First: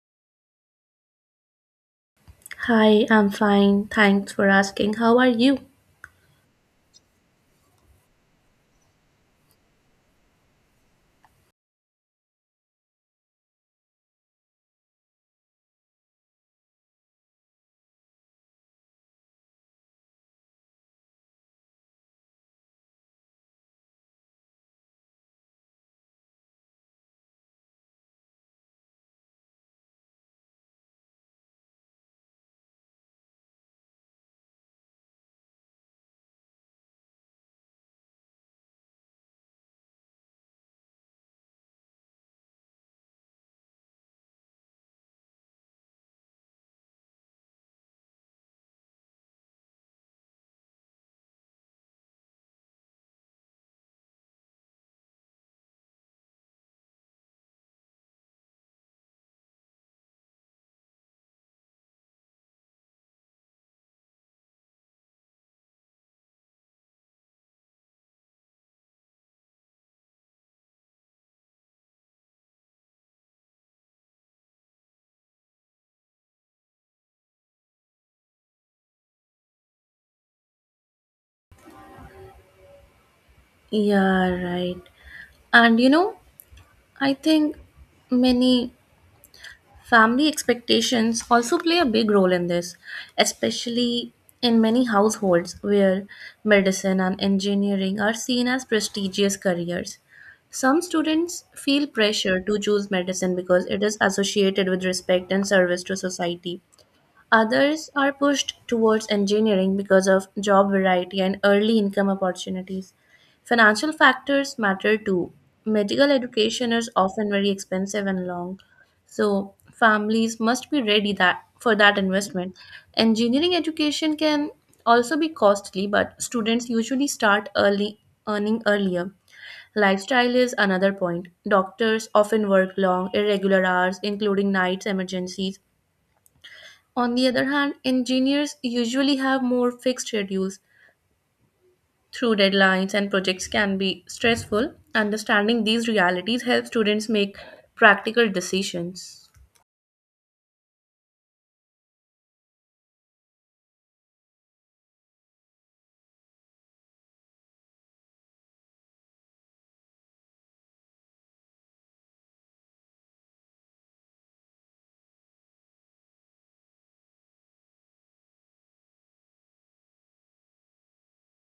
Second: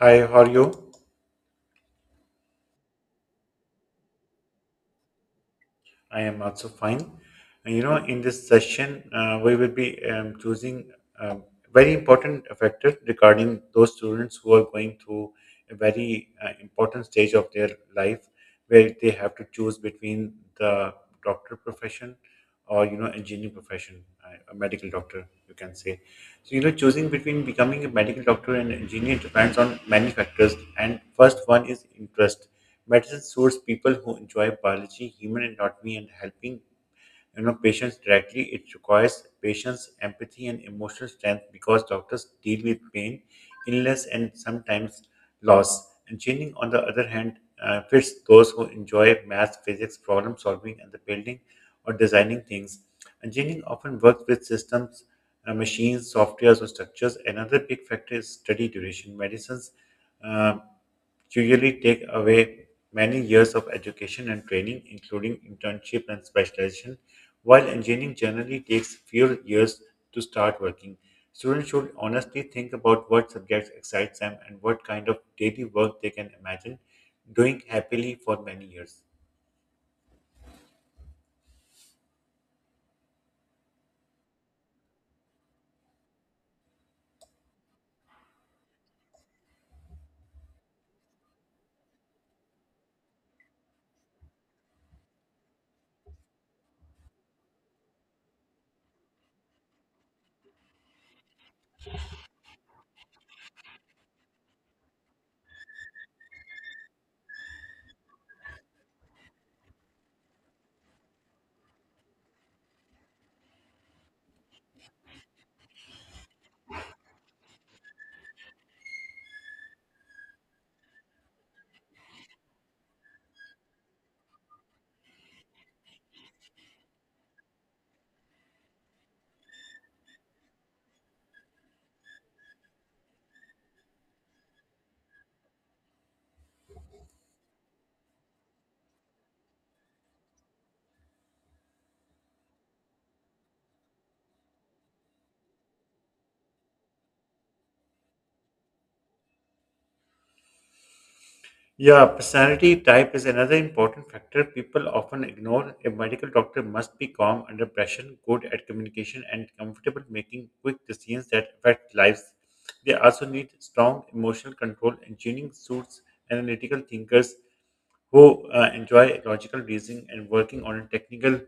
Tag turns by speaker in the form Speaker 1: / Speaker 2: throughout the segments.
Speaker 1: Hi, how are you?
Speaker 2: Hi, I'm fine. Thanks for asking. How are you?
Speaker 1: I am also fine. In this session, we will be choosing a very important factor regarding those students who are going through a very important stage of their life, where they have to choose between the doctor profession or engineering profession, a medical doctor, you can say. So, choosing between becoming a medical doctor and engineer depends on many factors. And first one is interest. Medicine suits people who enjoy biology, human anatomy, and helping patients directly. It requires patience, empathy and emotional strength, because doctors deal with pain, illness and sometimes loss and changing. On the other hand, fits those who enjoy math, physics, problem solving and the building or designing things. Engineering often works with systems, machines, softwares or structures. Another big factor is study duration. Medicines uh, usually take away many years of education and training, including internship and specialization, while engineering generally takes few years to start working. Students should honestly think about what subjects excites them and what kind of daily work they can imagine doing happily for many years.
Speaker 2: Yeah, right. And you know, I think many family expectations also play a big role in this, especially in many households where medicine and engineering are seen as prestigious careers. Some students feel pressure to choose medicine because it is associated with respect and service to society. Others are pushed towards engineering because of job variety and early income opportunities. Financial factors matter too. Medical education is often very expensive and long, so families must be ready that for that investment. Engineering education can also be costly, but students usually start early earning earlier. Lifestyle is another point. Doctors often work long, irregular hours, including nights, emergencies. On the other hand, engineers usually have more fixed schedules through deadlines and projects can be stressful. Understanding these realities helps students make practical decisions.
Speaker 1: Yeah, personality type is another important factor people often ignore. A medical doctor must be calm under pressure, good at communication, and comfortable making quick decisions that affect lives. They also need strong emotional control. Engineering suits analytical thinkers who enjoy logical reasoning and working on technical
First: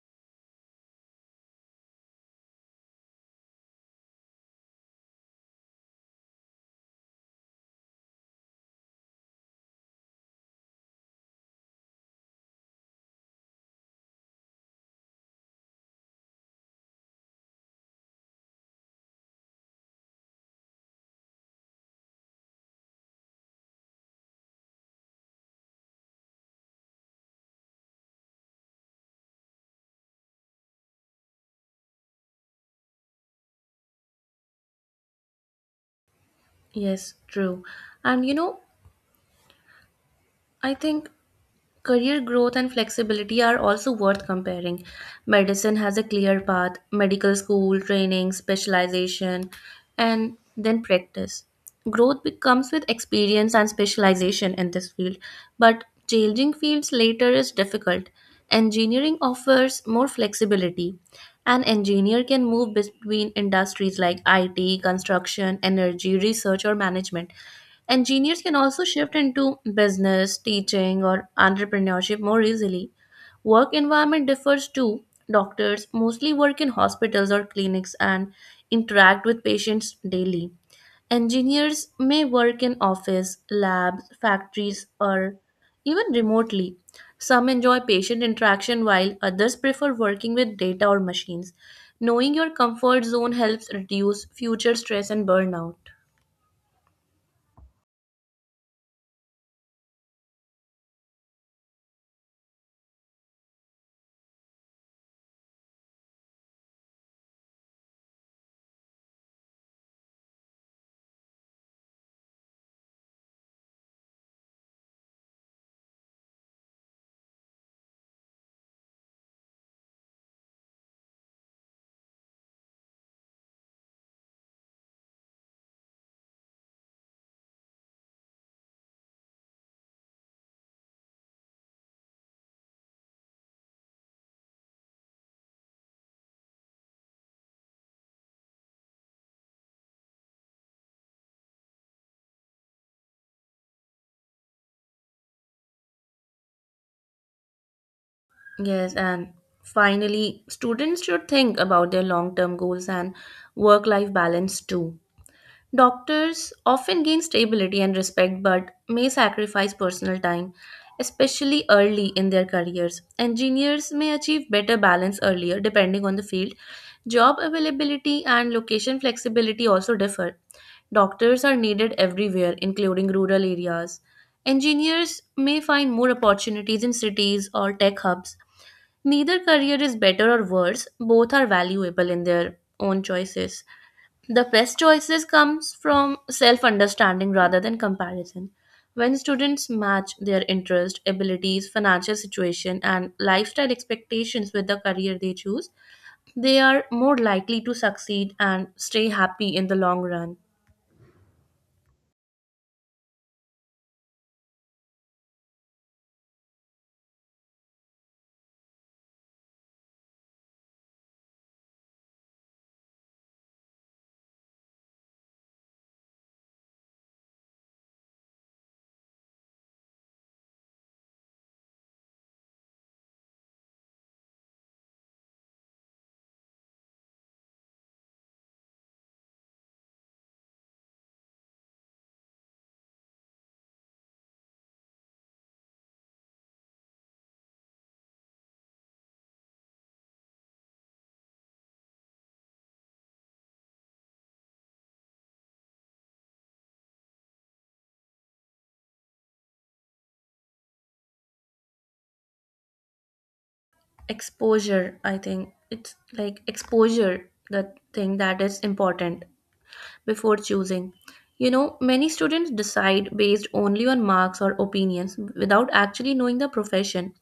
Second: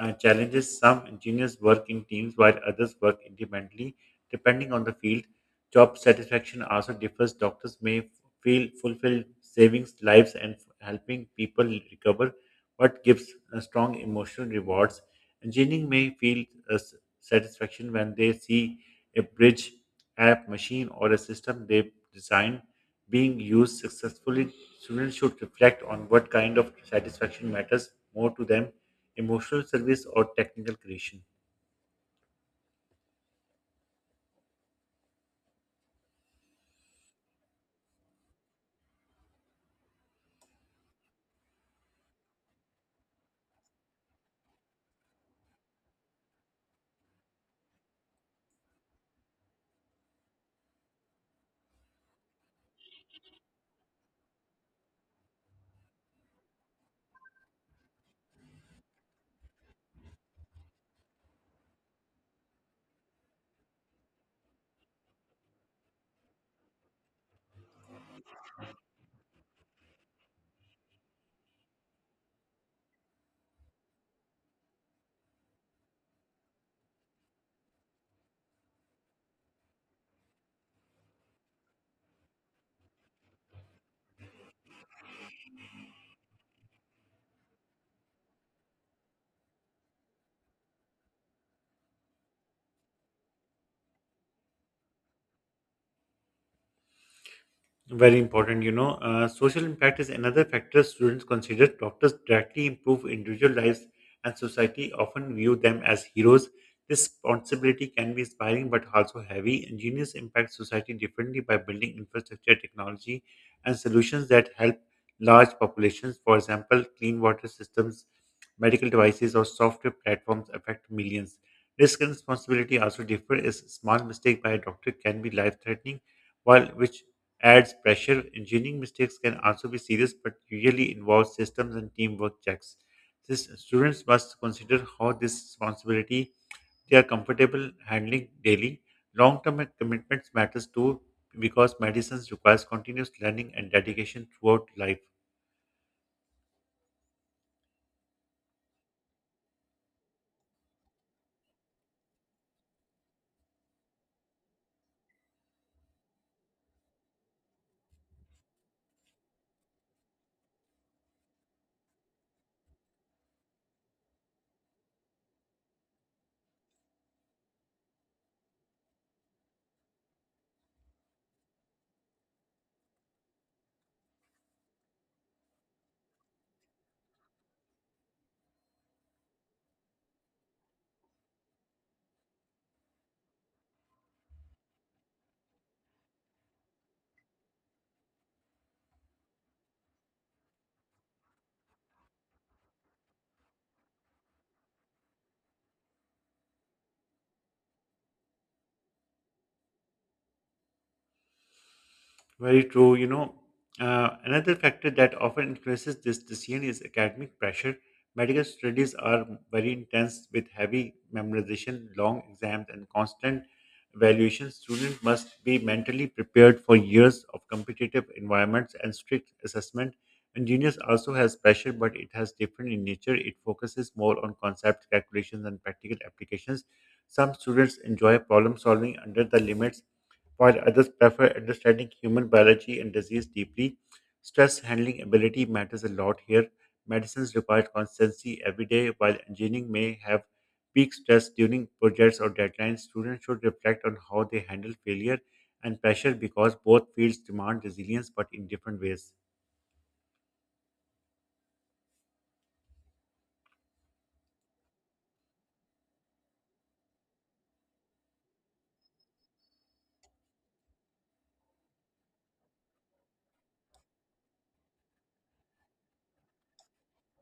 Speaker 1: challenges. Some engineers work in teams while others work independently, depending on the field. Job satisfaction also differs. Doctors may feel fulfilled, saving lives and helping people recover. What gives a strong emotional rewards? Engineering may feel a satisfaction when they see a bridge, app, machine, or a system they design being used successfully. Students should reflect on what kind of satisfaction matters more to them, emotional service or technical creation.
Speaker 2: Yes, true. And you know, I think career growth and flexibility are also worth comparing. Medicine has a clear path, medical school, training, specialization, and then practice. Growth comes with experience and specialization in this field, but changing fields later is difficult. Engineering offers more flexibility. An engineer can move between industries like IT, construction, energy, research, or management. Engineers can also shift into business, teaching, or entrepreneurship more easily. Work environment differs too. Doctors mostly work in hospitals or clinics and interact with patients daily. Engineers may work in office, labs, factories, or even remotely. Some enjoy patient interaction while others prefer working with data or machines. Knowing your comfort zone helps reduce future stress and burnout.
Speaker 1: Very important, you know. Social impact is another factor students consider. Doctors directly improve individual lives, and society often view them as heroes. This responsibility can be inspiring but also heavy. Engineers impact society differently by building infrastructure, technology, and solutions that help large populations. For example, clean water systems, medical devices, or software platforms affect millions. Risk and responsibility also differ, as a small mistake by a doctor can be life threatening, while which adds pressure. Engineering mistakes can also be serious, but usually involve systems and teamwork checks. This, students must consider how this responsibility they are comfortable handling daily. Long-term commitments matters too, because medicine requires continuous learning and dedication throughout life.
Speaker 2: Yes, and finally, students should think about their long term goals and work life balance too. Doctors often gain stability and respect but may sacrifice personal time, especially early in their careers. Engineers may achieve better balance earlier depending on the field. Job availability and location flexibility also differ. Doctors are needed everywhere, including rural areas. Engineers may find more opportunities in cities or tech hubs. Neither career is better or worse, both are valuable in their own choices. The best choices comes from self-understanding rather than comparison. When students match their interest, abilities, financial situation and lifestyle expectations with the career they choose, they are more likely to succeed and stay happy in the long run.
Speaker 1: Very true. Another factor that often influences this decision is academic pressure. Medical studies are very intense, with heavy memorization, long exams, and constant evaluation. Students must be mentally prepared for years of competitive environments and strict assessment. Engineers also has pressure, but it has different in nature. It focuses more on concepts, calculations, and practical applications. Some students enjoy problem solving under the limits, while others prefer understanding human biology and disease deeply. Stress handling ability matters a lot here. Medicines require constancy every day, while engineering may have peak stress during projects or deadlines. Students should reflect on how they handle failure and pressure, because both fields demand resilience but in different ways.
Speaker 2: Exposure, I think it's like exposure, the thing that is important before choosing. Many students decide based only on marks or opinions without actually knowing the profession.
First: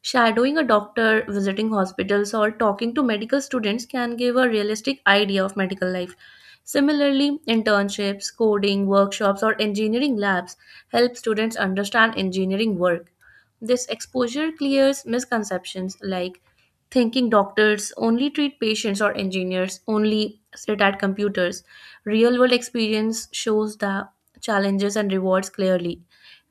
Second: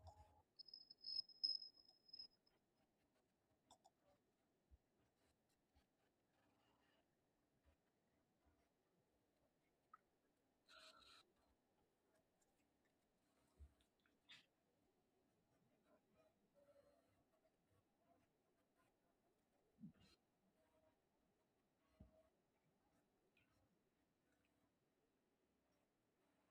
Speaker 2: Shadowing a doctor, visiting hospitals, or talking to medical students can give a realistic idea of medical life. Similarly, internships, coding, workshops, or engineering labs help students understand engineering work. This exposure clears misconceptions like thinking doctors only treat patients or engineers only sit at computers. Real world experience shows the challenges and rewards clearly.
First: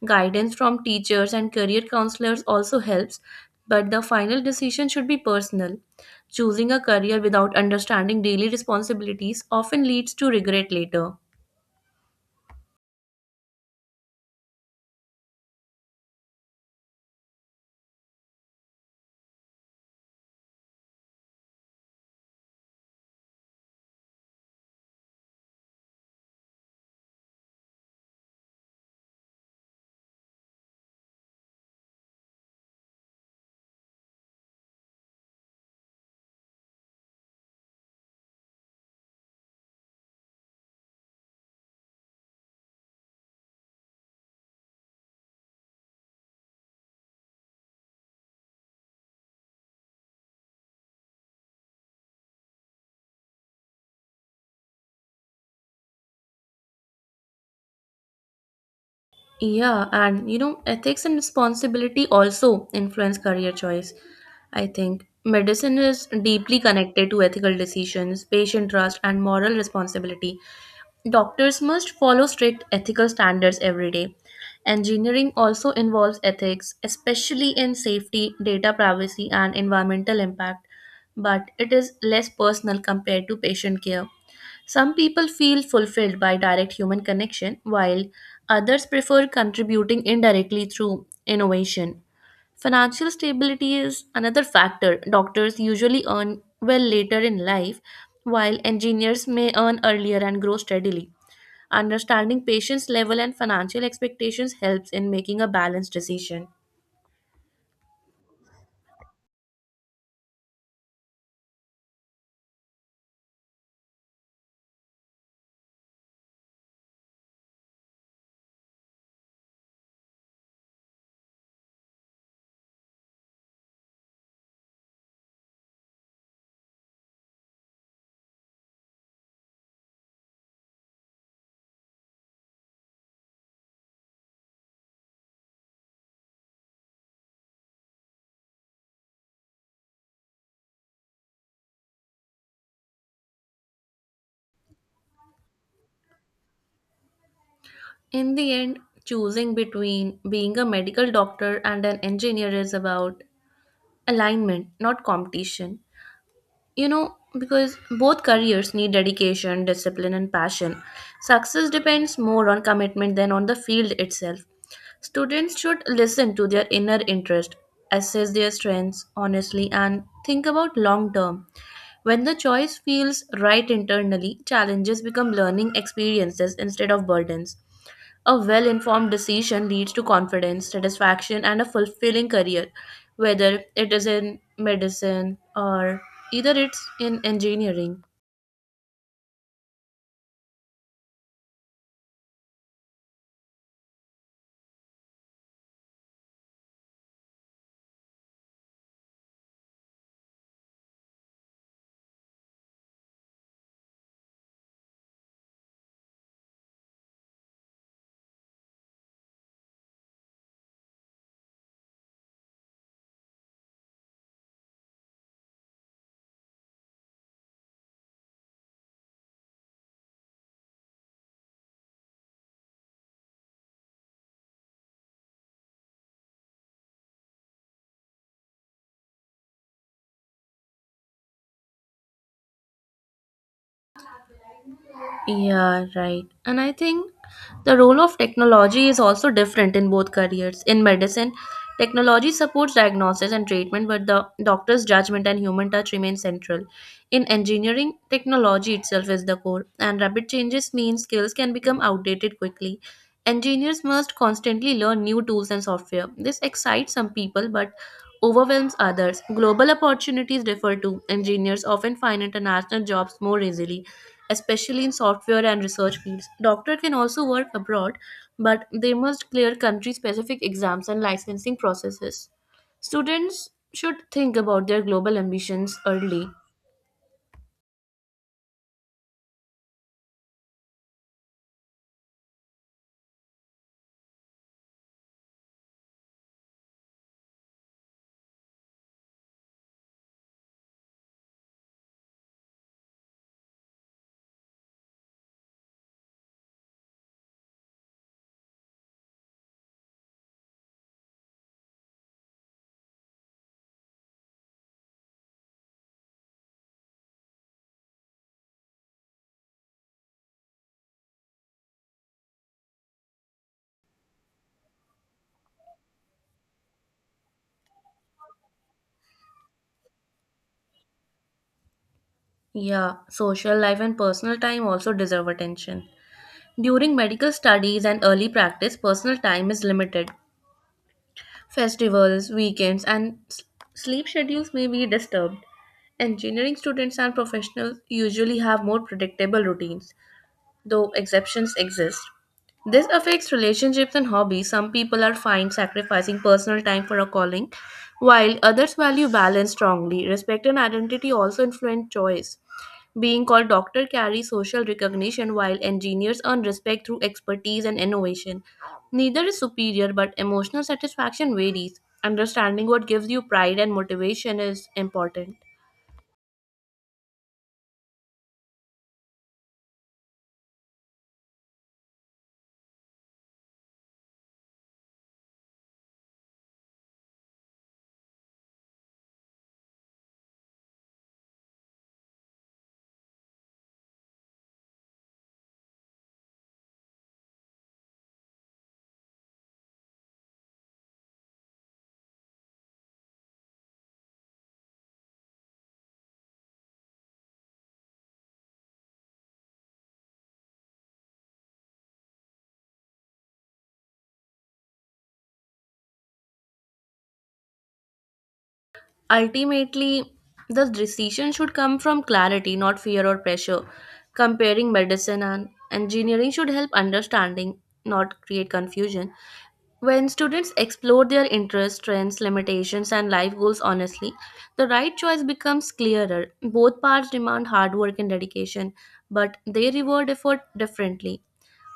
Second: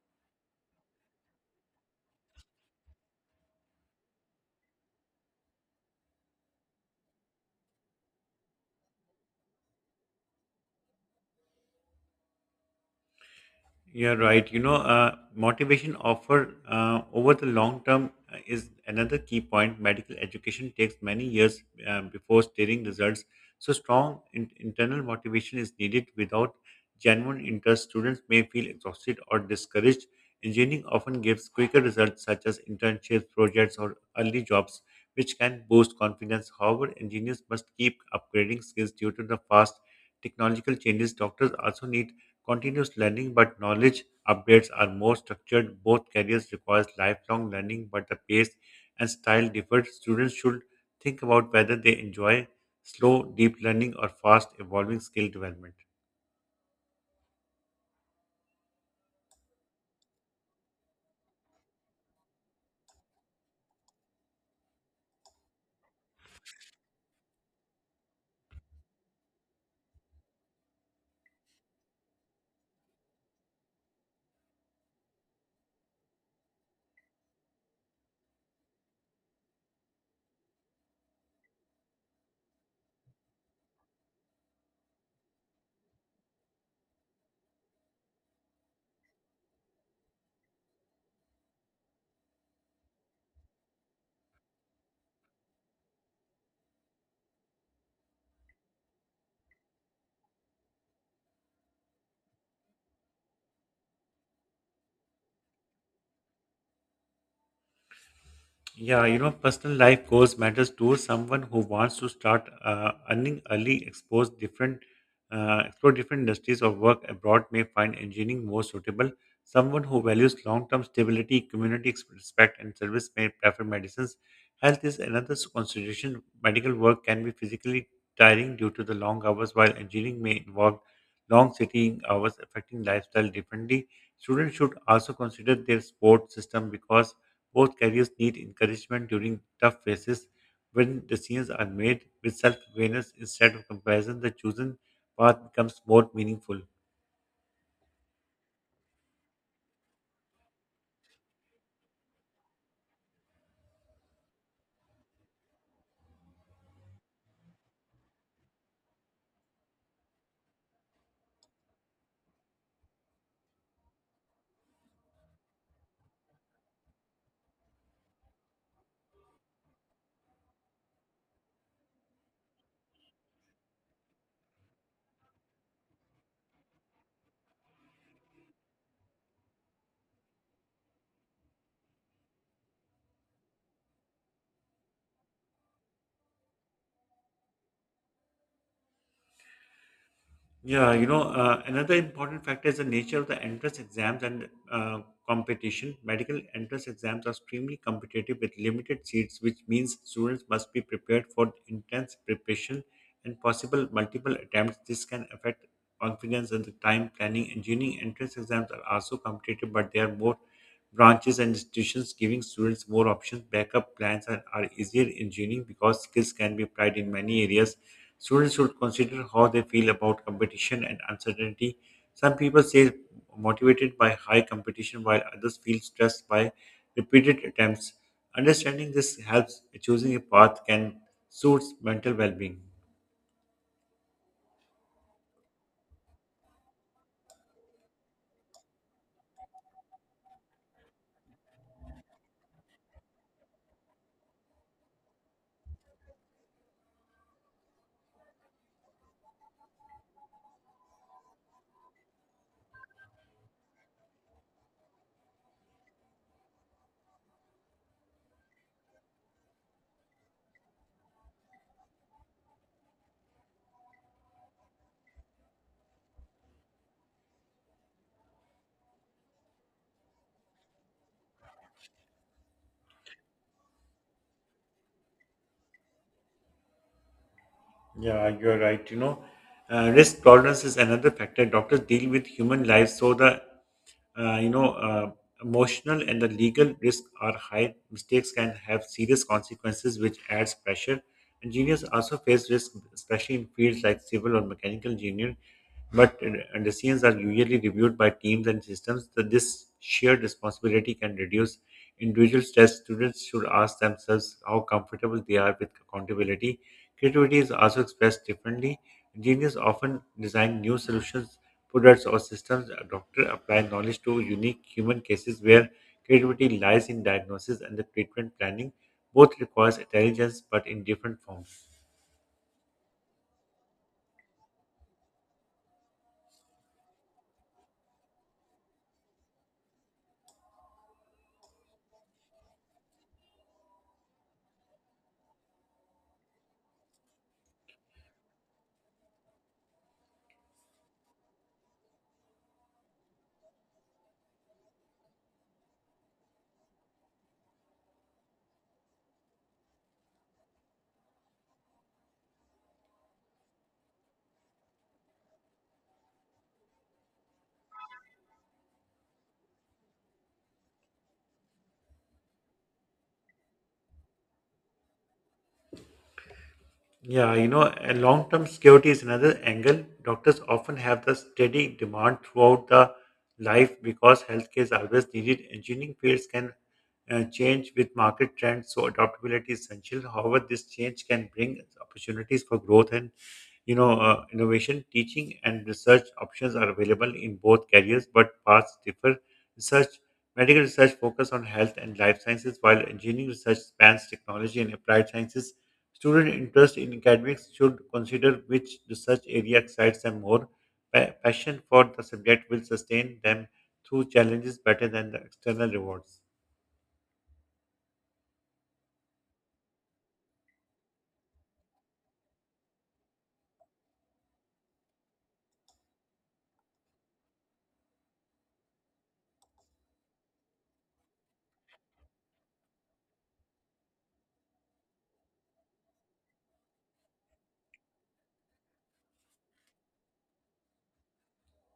Speaker 2: Guidance from teachers and career counselors also helps, but the final decision should be personal. Choosing a career without understanding daily responsibilities often leads to regret later.
Speaker 1: You're right. Motivation offer over the long term is another key point. Medical education takes many years before steering results. So, strong internal motivation is needed. Without genuine interest, students may feel exhausted or discouraged. Engineering often gives quicker results, such as internships, projects, or early jobs, which can boost confidence. However, engineers must keep upgrading skills due to the fast technological changes. Doctors also need continuous learning, but knowledge updates are more structured. Both careers requires lifelong learning, but the pace and style differ. Students should think about whether they enjoy slow, deep learning or fast, evolving skill development.
Speaker 2: Yeah, ethics and responsibility also influence career choice. I think medicine is deeply connected to ethical decisions, patient trust, and moral responsibility. Doctors must follow strict ethical standards every day. Engineering also involves ethics, especially in safety, data privacy, and environmental impact, but it is less personal compared to patient care. Some people feel fulfilled by direct human connection, while others prefer contributing indirectly through innovation. Financial stability is another factor. Doctors usually earn well later in life, while engineers may earn earlier and grow steadily. Understanding patients' level and financial expectations helps in making a balanced decision.
Speaker 1: Personal life goals matters too. Someone who wants to start earning early, explore different industries or work abroad may find engineering more suitable. Someone who values long-term stability, community respect, and service may prefer medicines. Health is another consideration. Medical work can be physically tiring due to the long hours, while engineering may involve long sitting hours, affecting lifestyle differently. Students should also consider their sport system, because both carriers need encouragement during tough phases. When decisions are made with self awareness instead of comparison, the chosen path becomes more meaningful.
Speaker 2: In the end, choosing between being a medical doctor and an engineer is about alignment, not competition. Because both careers need dedication, discipline, and passion. Success depends more on commitment than on the field itself. Students should listen to their inner interest, assess their strengths honestly, and think about long term. When the choice feels right internally, challenges become learning experiences instead of burdens. A well informed decision leads to confidence, satisfaction, and a fulfilling career, whether it is in medicine or either it's in engineering.
Speaker 1: Another important factor is the nature of the entrance exams and competition. Medical entrance exams are extremely competitive with limited seats, which means students must be prepared for intense preparation and possible multiple attempts. This can affect confidence and the time planning. Engineering entrance exams are also competitive, but there are more branches and institutions giving students more options. Backup plans are easier in engineering, because skills can be applied in many areas. Students should consider how they feel about competition and uncertainty. Some people say motivated by high competition, while others feel stressed by repeated attempts. Understanding this helps choosing a path can suit mental well being.
Speaker 2: Yeah, right. And I think the role of technology is also different in both careers. In medicine, technology supports diagnosis and treatment, but the doctor's judgment and human touch remain central. In engineering, technology itself is the core, and rapid changes mean skills can become outdated quickly. Engineers must constantly learn new tools and software. This excites some people, but overwhelms others. Global opportunities differ too. Engineers often find international jobs more easily especially in software and research fields. Doctor can also work abroad, but they must clear country-specific exams and licensing processes. Students should think about their global ambitions early.
Speaker 1: Yeah, you're right. Risk tolerance is another factor. Doctors deal with human lives, so the uh, you know uh, emotional and the legal risks are high. Mistakes can have serious consequences, which adds pressure. Engineers also face risk, especially in fields like civil or mechanical engineering. But decisions are usually reviewed by teams and systems. So this shared responsibility can reduce individual test. Students should ask themselves how comfortable they are with accountability. Creativity is also expressed differently. Engineers often design new solutions, products, or systems. A doctor apply knowledge to unique human cases, where creativity lies in diagnosis and the treatment planning. Both requires intelligence, but in different forms.
Speaker 2: Yeah, social life and personal time also deserve attention. During medical studies and early practice, personal time is limited. Festivals, weekends, and sleep schedules may be disturbed. Engineering students and professionals usually have more predictable routines, though exceptions exist. This affects relationships and hobbies. Some people are fine sacrificing personal time for a calling, while others value balance strongly. Respect and identity also influence choice. Being called doctor carries social recognition, while engineers earn respect through expertise and innovation. Neither is superior, but emotional satisfaction varies. Understanding what gives you pride and motivation is important.
Speaker 1: A long-term security is another angle. Doctors often have the steady demand throughout the life, because healthcare is always needed. Engineering fields can change with market trends, so adaptability is essential. However, this change can bring opportunities for growth and innovation. Teaching and research options are available in both careers, but paths differ. Research, medical research focus on health and life sciences, while engineering research spans technology and applied sciences. Student interest in academics should consider which research area excites them more. Passion for the subject will sustain them through challenges better than the external rewards.
Speaker 2: Ultimately, the decision should come from clarity, not fear or pressure. Comparing medicine and engineering should help understanding, not create confusion. When students explore their interests, strengths, limitations, and life goals honestly, the right choice becomes clearer. Both paths demand hard work and dedication, but they reward effort differently.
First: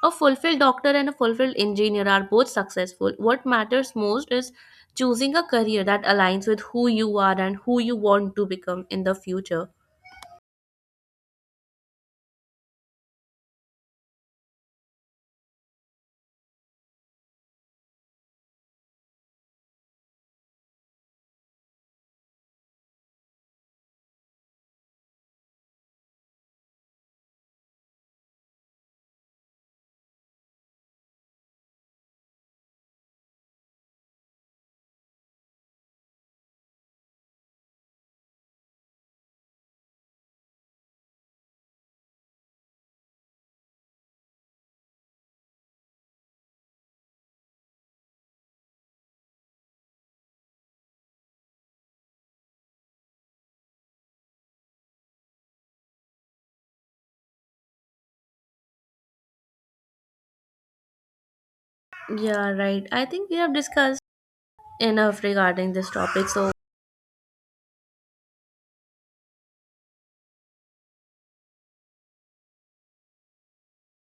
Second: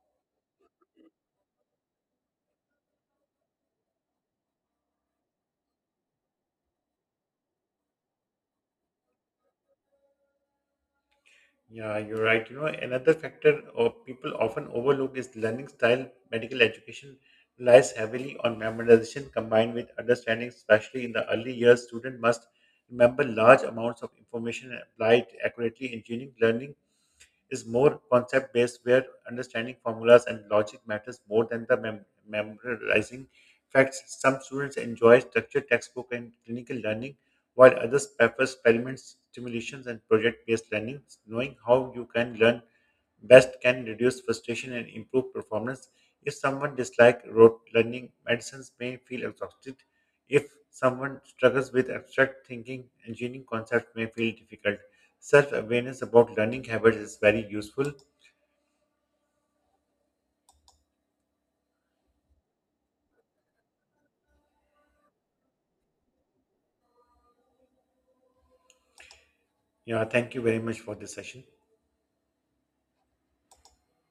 Speaker 2: A fulfilled doctor and a fulfilled engineer are both successful. What matters most is choosing a career that aligns with who you are and who you want to become in the future.
Speaker 1: Yeah, you're right. Another factor of people often overlook is learning style. Medical education relies heavily on memorization combined with understanding, especially in the early years. Student must remember large amounts of information and apply it accurately. Engineering learning is more concept based, where understanding formulas and logic matters more than the memorizing facts. Some students enjoy structured textbook and clinical learning, while others prefer experiments, simulations, and project based learning. Knowing how you can learn best can reduce frustration and improve performance. If someone dislikes rote learning, medicines may feel exhausted. If someone struggles with abstract thinking, engineering concepts may feel difficult. Self awareness about learning habits is very useful.
Speaker 2: Yeah, right. I think we have discussed enough regarding this topic. So
Speaker 1: Yeah, thank you very much for this session.